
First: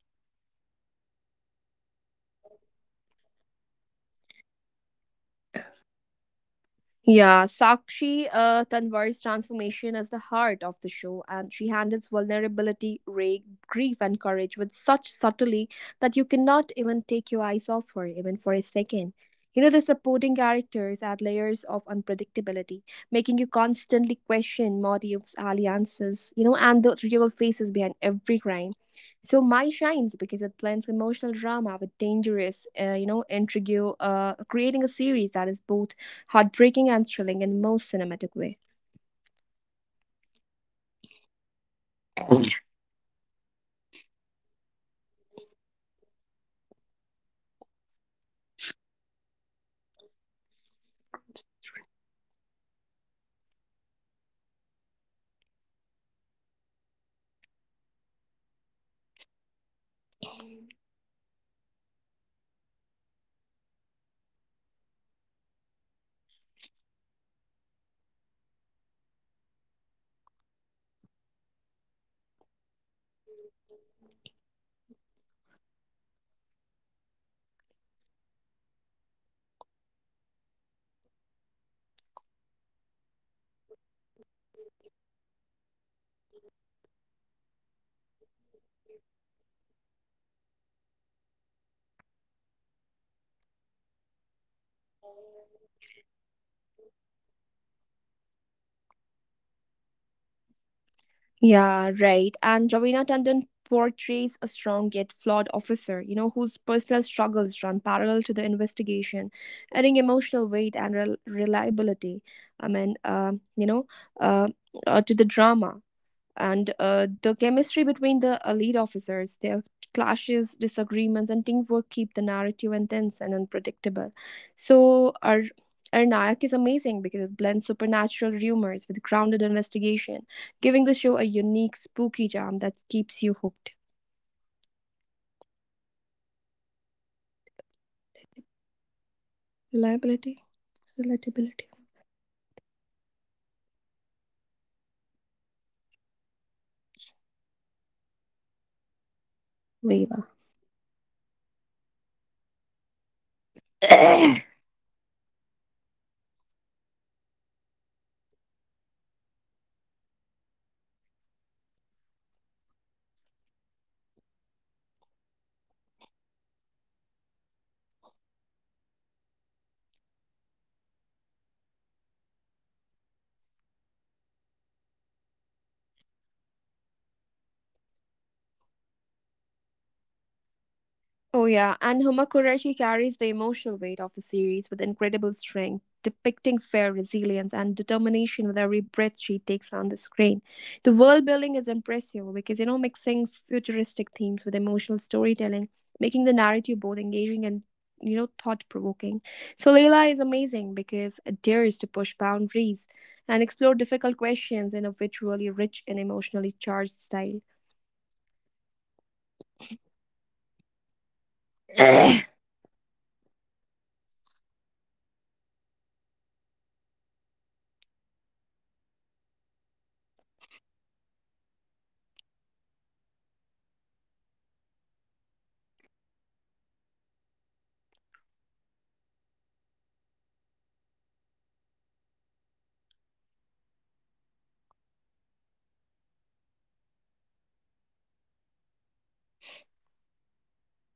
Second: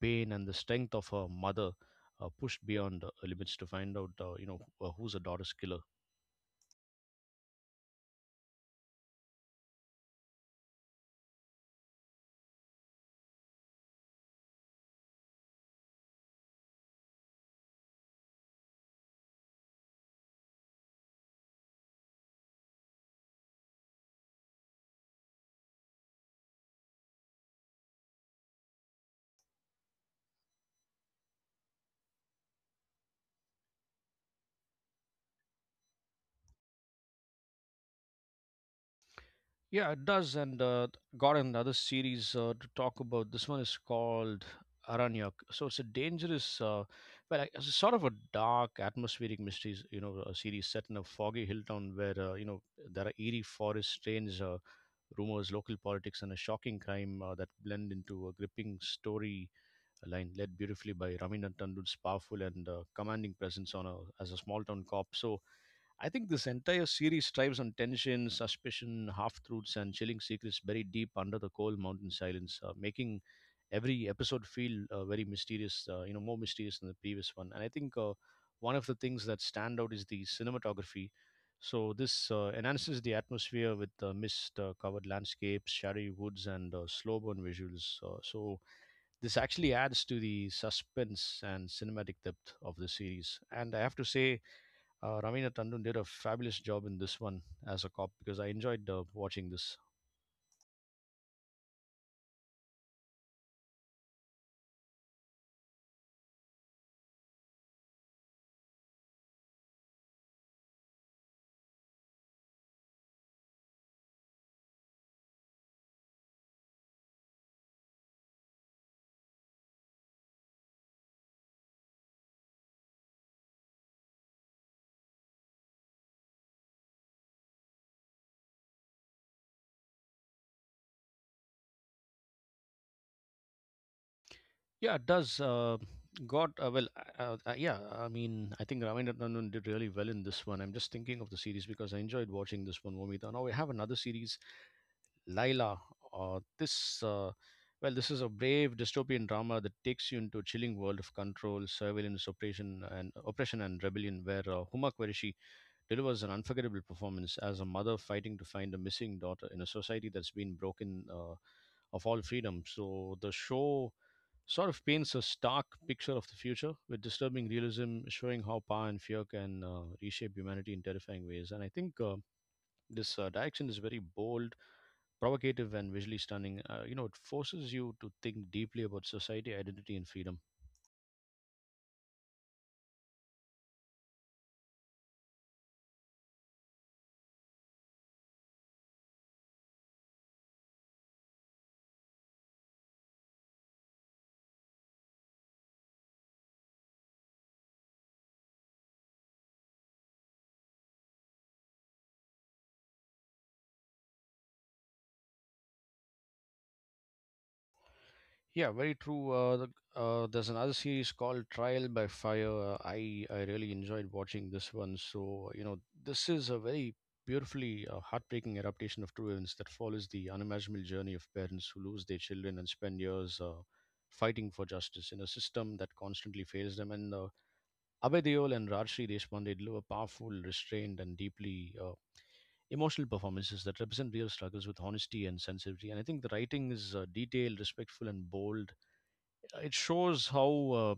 [SPEAKER 1] pain and the strength of a mother pushed beyond limits to find out who's a daughter's killer.
[SPEAKER 2] Yeah, Sakshi Tanwar's transformation is the heart of the show, and she handles vulnerability, rage, grief, and courage with such subtlety that you cannot even take your eyes off her, even for a second. You know, the supporting characters add layers of unpredictability, making you constantly question motives, alliances, and the real faces behind every crime. So, Mai shines because it blends emotional drama with dangerous, intrigue, creating a series that is both heartbreaking and thrilling in the most cinematic way.
[SPEAKER 1] Yeah, it does. And got another series to talk about. This one is called Aranyak. So it's a well, it's a sort of a dark atmospheric mysteries, you know, a series set in a foggy hill town where, there are eerie forests, strange rumors, local politics, and a shocking crime that blend into a gripping story line led beautifully by Raminathan Tandu's powerful and commanding presence as a small town cop. So I think this entire series strives on tension, suspicion, half truths, and chilling secrets buried deep under the cold mountain silence, making every episode feel very mysterious, more mysterious than the previous one. And I think one of the things that stand out is the cinematography. So this enhances the atmosphere with mist-covered landscapes, shadowy woods, and slow-burn visuals. So this actually adds to the suspense and cinematic depth of the series. And I have to say, Ravina Tandon did a fabulous job in this one as a cop because I enjoyed watching this.
[SPEAKER 2] Yeah, right. And Ravina Tandon portrays a strong yet flawed officer, you know, whose personal struggles run parallel to the investigation, adding emotional weight and reliability. I mean, uh, you know, uh, to the drama. And the chemistry between the elite officers, their clashes, disagreements, and teamwork keep the narrative intense and unpredictable. So our Nayak is amazing because it blends supernatural rumors with grounded investigation, giving the show a unique spooky charm that keeps you hooked.
[SPEAKER 1] Yeah, it does. Got uh, well. Yeah, I mean, I think Ravindra Tandon did really well in this
[SPEAKER 2] Reliability,
[SPEAKER 1] one. I'm just thinking of the series
[SPEAKER 2] relatability.
[SPEAKER 1] because I enjoyed watching this one, Vomita. Now we have another series, Laila. Uh, this, uh, this is a brave dystopian drama that takes you
[SPEAKER 2] Leela.
[SPEAKER 1] into a chilling world of control, surveillance, oppression, and oppression and
[SPEAKER 2] [clears throat]
[SPEAKER 1] rebellion, where
[SPEAKER 2] [coughs]
[SPEAKER 1] Huma Qureshi delivers an unforgettable performance as a mother fighting to find a missing daughter in a society that's been broken of all freedom. So the show sort of paints a stark picture of the future with disturbing realism, showing how power and fear can reshape humanity in terrifying ways. And I think this direction is very bold, provocative, and visually stunning. You know, it forces you to think deeply about society, identity, and freedom.
[SPEAKER 2] Oh, yeah, and Huma Qureshi carries the emotional weight of the series with incredible strength, depicting fair resilience and determination with every breath she takes on the screen. The world building is impressive because, you know, mixing futuristic themes with emotional storytelling, making the narrative both engaging and, you know, thought provoking. So, Leila is amazing because it dares to push boundaries and explore difficult questions in a visually rich and emotionally charged style.
[SPEAKER 1] Yeah, very true. There's another series called Trial by
[SPEAKER 2] [clears throat] [coughs]
[SPEAKER 1] Fire. I really enjoyed watching this one. So you know, this is a very beautifully heartbreaking adaptation of true events that follows the unimaginable journey of parents who lose their children and spend years fighting for justice in a system that constantly fails them. And Abhay Deol and Rajshri Deshpande deliver powerful, restrained, and deeply emotional performances that represent real struggles with honesty and sensitivity. And I think the writing is detailed, respectful, and bold. It shows how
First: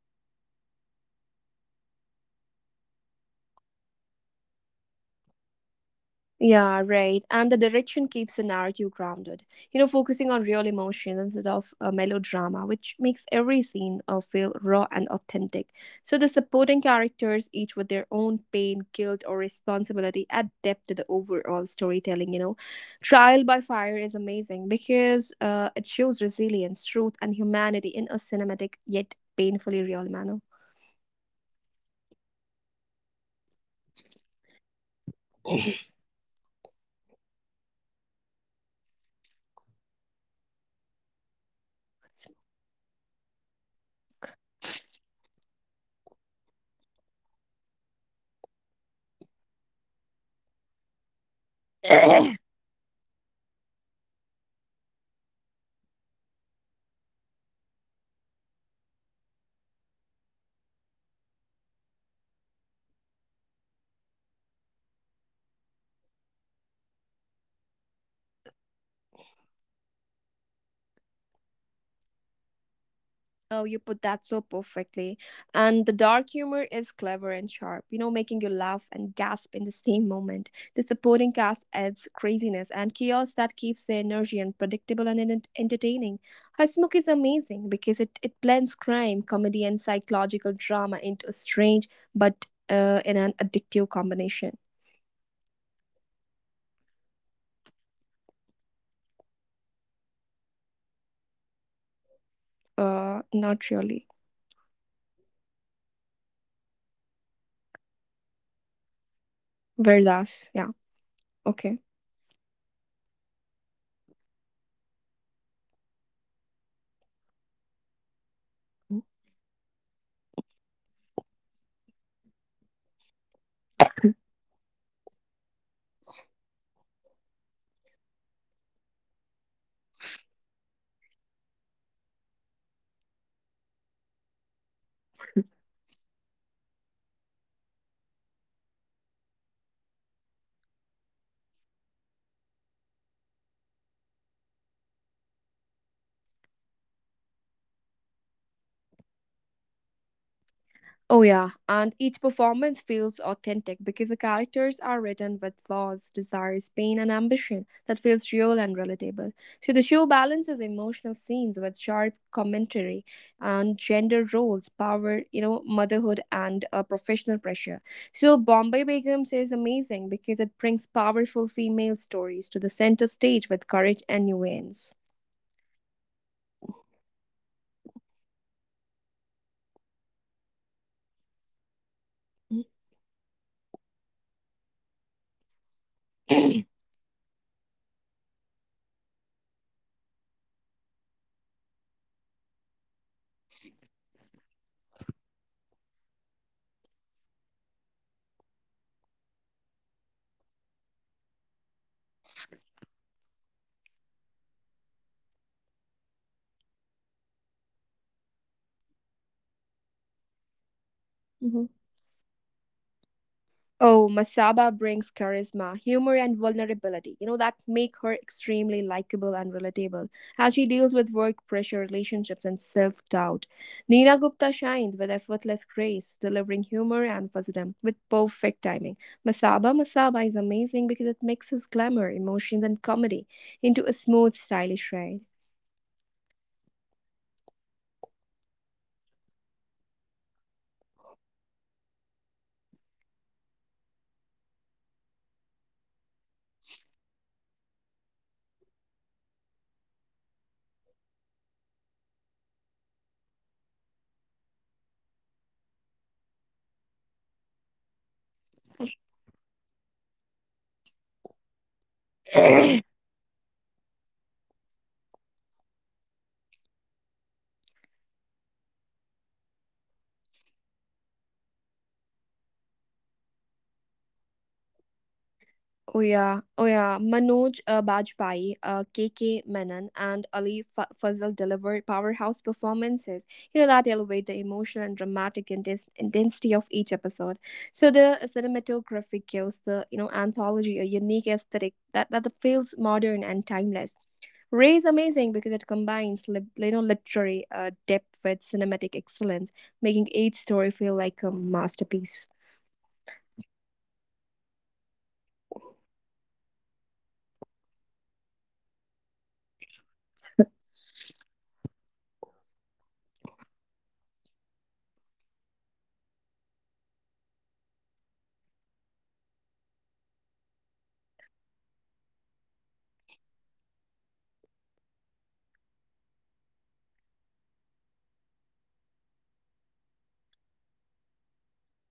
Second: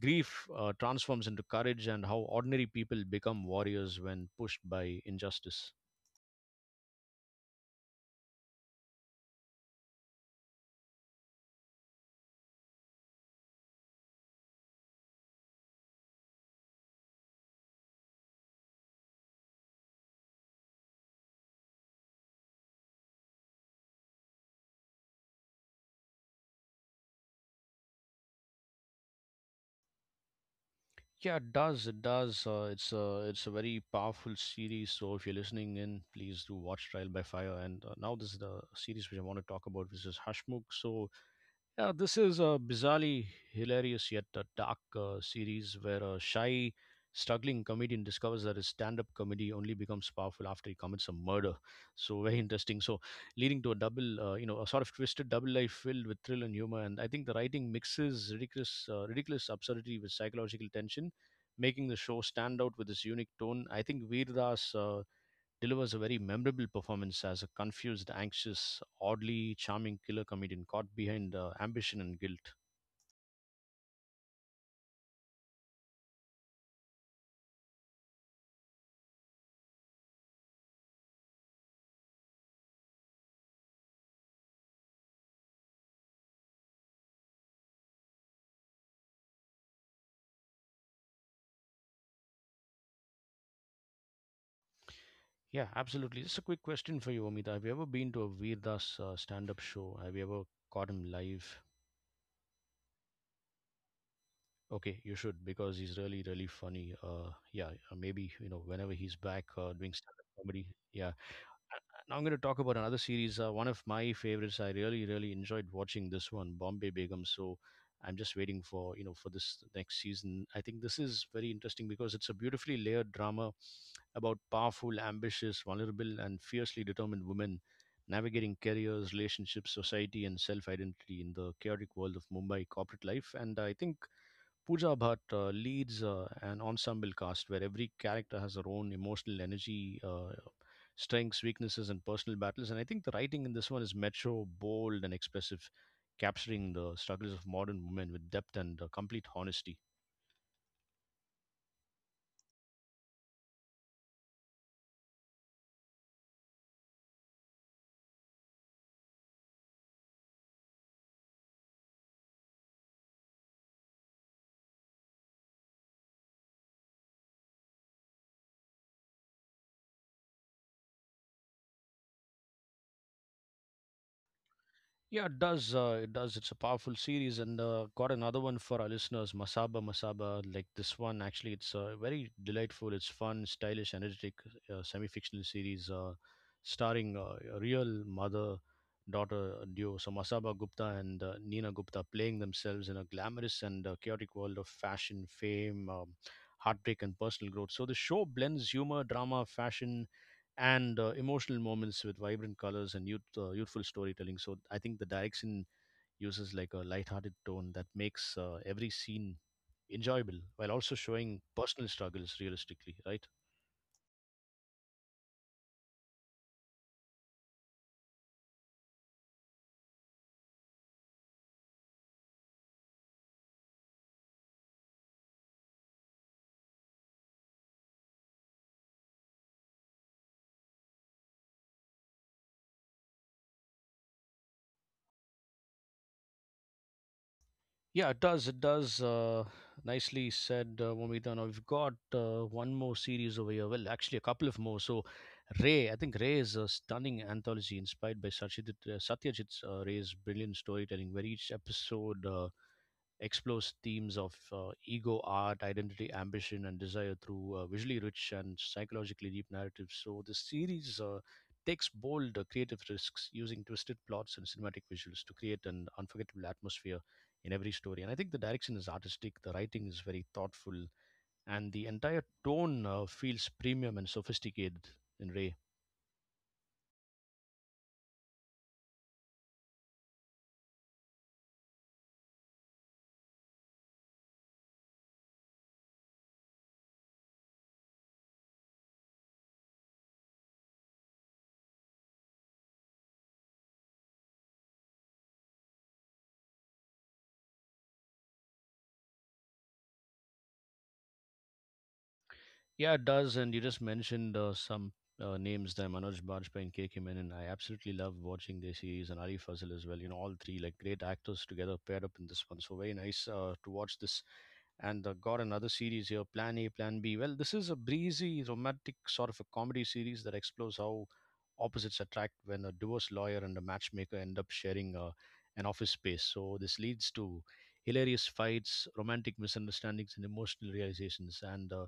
[SPEAKER 1] grief transforms into courage and how ordinary people become warriors when pushed by injustice.
[SPEAKER 2] Yeah, right. And the direction keeps the narrative grounded, you know, focusing on real emotions instead of melodrama, which makes every scene feel raw and authentic. So the supporting characters, each with their own pain, guilt, or responsibility, add depth to the overall storytelling, you know. Trial by Fire is amazing because it shows resilience, truth, and humanity in a cinematic yet painfully real manner.
[SPEAKER 1] Yeah, it does. It does. It's a very powerful series. So if you're listening in, please do watch Trial by Fire. And now this is the series which I want to talk about, which is Hashmukh. So yeah, this is a bizarrely hilarious yet a dark series where a shy, struggling comedian discovers that his stand-up comedy only becomes powerful after he commits a murder. [laughs] So very
[SPEAKER 2] [coughs]
[SPEAKER 1] interesting. So leading to a you know, a sort of twisted double life filled with thrill and humor. And I think the writing mixes ridiculous absurdity with psychological tension, making the show stand out with its unique tone. I think Veer Das delivers a very memorable performance as a confused, anxious, oddly charming killer comedian caught behind ambition and guilt.
[SPEAKER 2] Oh, you put that so perfectly. And the dark humor is clever and sharp, you know, making you laugh and gasp in the same moment. The supporting cast adds craziness and chaos that keeps the energy unpredictable and entertaining. Hasmukh is amazing because it blends crime, comedy, and psychological drama into a strange but in an addictive combination.
[SPEAKER 1] Yeah, absolutely. Just a quick question for you, Amita. Have you ever been to a Veer Das stand up show? Have you ever caught him live?
[SPEAKER 2] Not really.
[SPEAKER 1] Okay, you should because he's really, really funny. Yeah, maybe, you know, whenever he's back doing stand up
[SPEAKER 2] Verdas,
[SPEAKER 1] comedy.
[SPEAKER 2] yeah,
[SPEAKER 1] Yeah,
[SPEAKER 2] okay.
[SPEAKER 1] now I'm going to talk about another series. One of my favorites. I really, really enjoyed watching this one, Bombay Begum. So I'm just waiting for you know for this next season. I think this is very interesting because it's a beautifully layered drama about powerful, ambitious, vulnerable, and fiercely determined women navigating careers, relationships, society, and self identity in the chaotic world of Mumbai corporate life. And I think Pooja Bhatt leads an ensemble cast where every character has their own emotional strengths, weaknesses, and personal battles. And I think the writing in this one is metro, bold, and expressive, capturing the struggles of modern women with depth and complete honesty.
[SPEAKER 2] Oh, yeah, and each performance feels authentic because the characters are written with flaws, desires, pain, and ambition that feels real and relatable. So, the show balances emotional scenes with sharp commentary on gender roles, power, you know, motherhood, and professional pressure. So, Bombay Begums is amazing because it brings powerful female stories to the center stage with courage and nuance.
[SPEAKER 1] Yeah, it does. It does. It's a powerful series, and got another one for our listeners, Masaba Masaba. Like this one, actually, it's very delightful. It's fun, stylish, energetic, semi-fictional series, starring a real mother-daughter duo. So Masaba Gupta and Nina Gupta playing themselves in a glamorous and chaotic world of fashion, fame, heartbreak, and personal growth. So the show blends humor, drama, fashion and emotional moments with vibrant colors and youthful storytelling. So I think the direction uses like a lighthearted tone that makes every scene enjoyable while also showing
[SPEAKER 2] Mhm.
[SPEAKER 1] personal struggles realistically, right?
[SPEAKER 2] Oh, Masaba brings charisma, humor, and vulnerability, you know, that make her extremely likable and relatable as she deals with work pressure, relationships, and self doubt. Nina Gupta shines with effortless grace, delivering humor and wisdom with perfect timing. Masaba Masaba is amazing because it mixes glamour, emotions, and comedy into a smooth, stylish ride.
[SPEAKER 1] Yeah, it does. It does. Nicely said, Momita. Now we've got one more series over here. Well, actually, a couple of more. So, Ray, I think Ray is a stunning anthology inspired by Satyajit Ray's brilliant storytelling, where each episode explores themes of ego, art, identity, ambition, and desire through visually rich and psychologically deep narratives. So the series takes bold creative
[SPEAKER 2] [clears throat]
[SPEAKER 1] risks using twisted plots and cinematic visuals to create an unforgettable atmosphere in every story. And I think the direction is artistic, the writing is very thoughtful, and the entire tone feels premium and sophisticated in Ray.
[SPEAKER 2] Oh yeah, oh yeah. Manoj Bajpayee, K K Menon, and Ali Fazl delivered powerhouse performances You know that elevate the emotional and dramatic intensity of each episode. So the cinematography gives the, you know, anthology a unique aesthetic that feels modern and timeless. Ray is amazing because it combines you know, literary depth with cinematic excellence, making each story feel like a masterpiece.
[SPEAKER 1] Yeah, it does. And you just mentioned some names there Manoj Bajpayee and K.K. Menon. I absolutely love watching their series and Ali Fazil as well. You know, all three like great actors together paired up in this one. So, very nice to watch this. And got another series here Plan A, Plan B. Well, this is a breezy, romantic sort of a comedy series that explores how opposites attract when a divorce lawyer and a matchmaker end up sharing an office space. So, this leads to hilarious fights, romantic misunderstandings, and emotional realizations. And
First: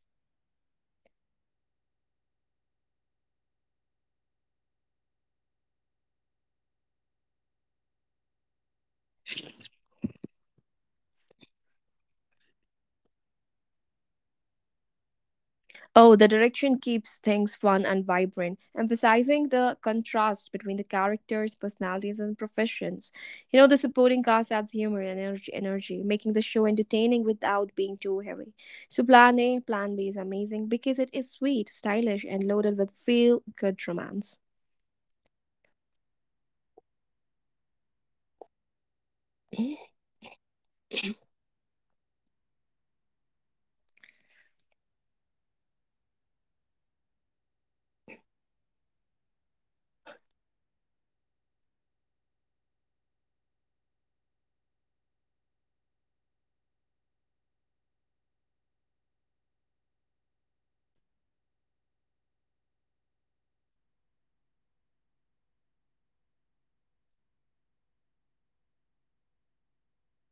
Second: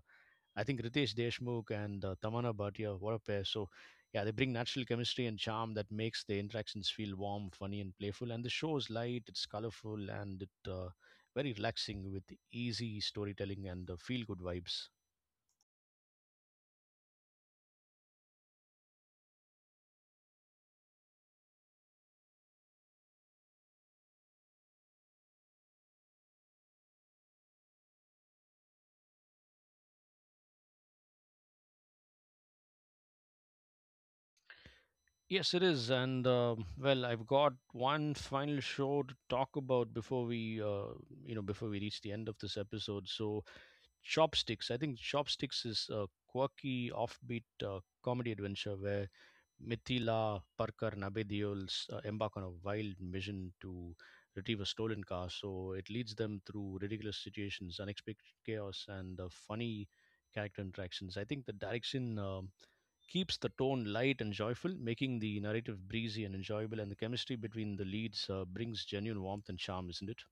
[SPEAKER 1] I think Ritesh Deshmukh and Tamana Bhatia, what a pair. So, yeah, they bring natural chemistry and charm that makes the interactions feel warm, funny, and playful. And the show is light, it's colorful, and it very relaxing with easy storytelling and feel good vibes.
[SPEAKER 2] Oh, the direction keeps things fun and vibrant, emphasizing the contrast between the characters, personalities, and professions. You know, the supporting cast adds humor and energy, making the show entertaining without being too heavy. So, Plan A, Plan B is amazing because it is sweet, stylish, and loaded with feel good romance.
[SPEAKER 1] Yes, it is. And well, I've got one final show to talk
[SPEAKER 2] [clears throat]
[SPEAKER 1] about before you know, before we reach the end of this episode. So Chopsticks. I think Chopsticks is a quirky, offbeat comedy adventure where Mithila Parker Nabediols embark on a wild mission to retrieve a stolen car. So it leads them through ridiculous situations, unexpected chaos, and funny character interactions. I think the direction keeps the tone light and joyful, making the narrative breezy and enjoyable, and the chemistry between the leads brings genuine warmth and charm, isn't it?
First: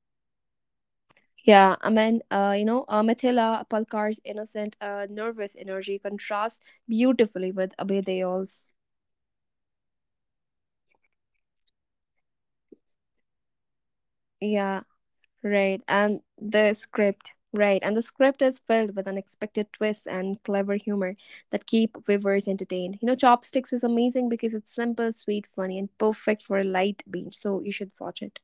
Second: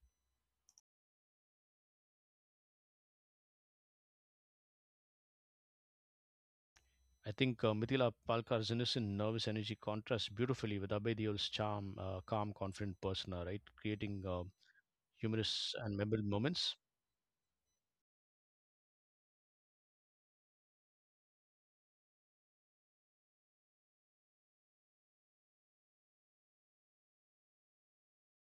[SPEAKER 2] Yeah, I mean, Mithila Palkar's innocent, nervous energy contrasts
[SPEAKER 1] I
[SPEAKER 2] beautifully
[SPEAKER 1] think
[SPEAKER 2] with
[SPEAKER 1] Mithila Palkar's
[SPEAKER 2] Abhidayal's.
[SPEAKER 1] innocent, nervous energy contrasts beautifully with Abhay Deol's charm, calm, confident persona, right? Creating
[SPEAKER 2] Yeah,
[SPEAKER 1] humorous
[SPEAKER 2] right.
[SPEAKER 1] and memorable moments.
[SPEAKER 2] And the script is filled with unexpected twists and clever humor that keep viewers entertained. You know, Chopsticks is amazing because it's simple, sweet, funny, and perfect for a light binge. So you should watch it.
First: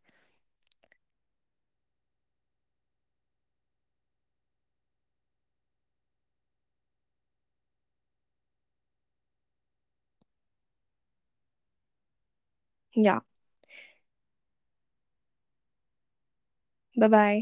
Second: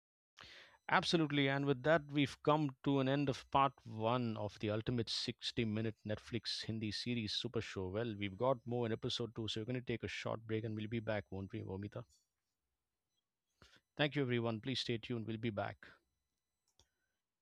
[SPEAKER 1] Absolutely. And with that, we've come to an end of part one of the ultimate 60-minute Netflix Hindi series Super Show. Well, we've got more in episode two, so we're going to take a short break and we'll be back, won't we, Vomita?
[SPEAKER 2] Yeah.
[SPEAKER 1] Thank you, everyone. Please stay tuned. We'll be back.
[SPEAKER 2] Bye bye.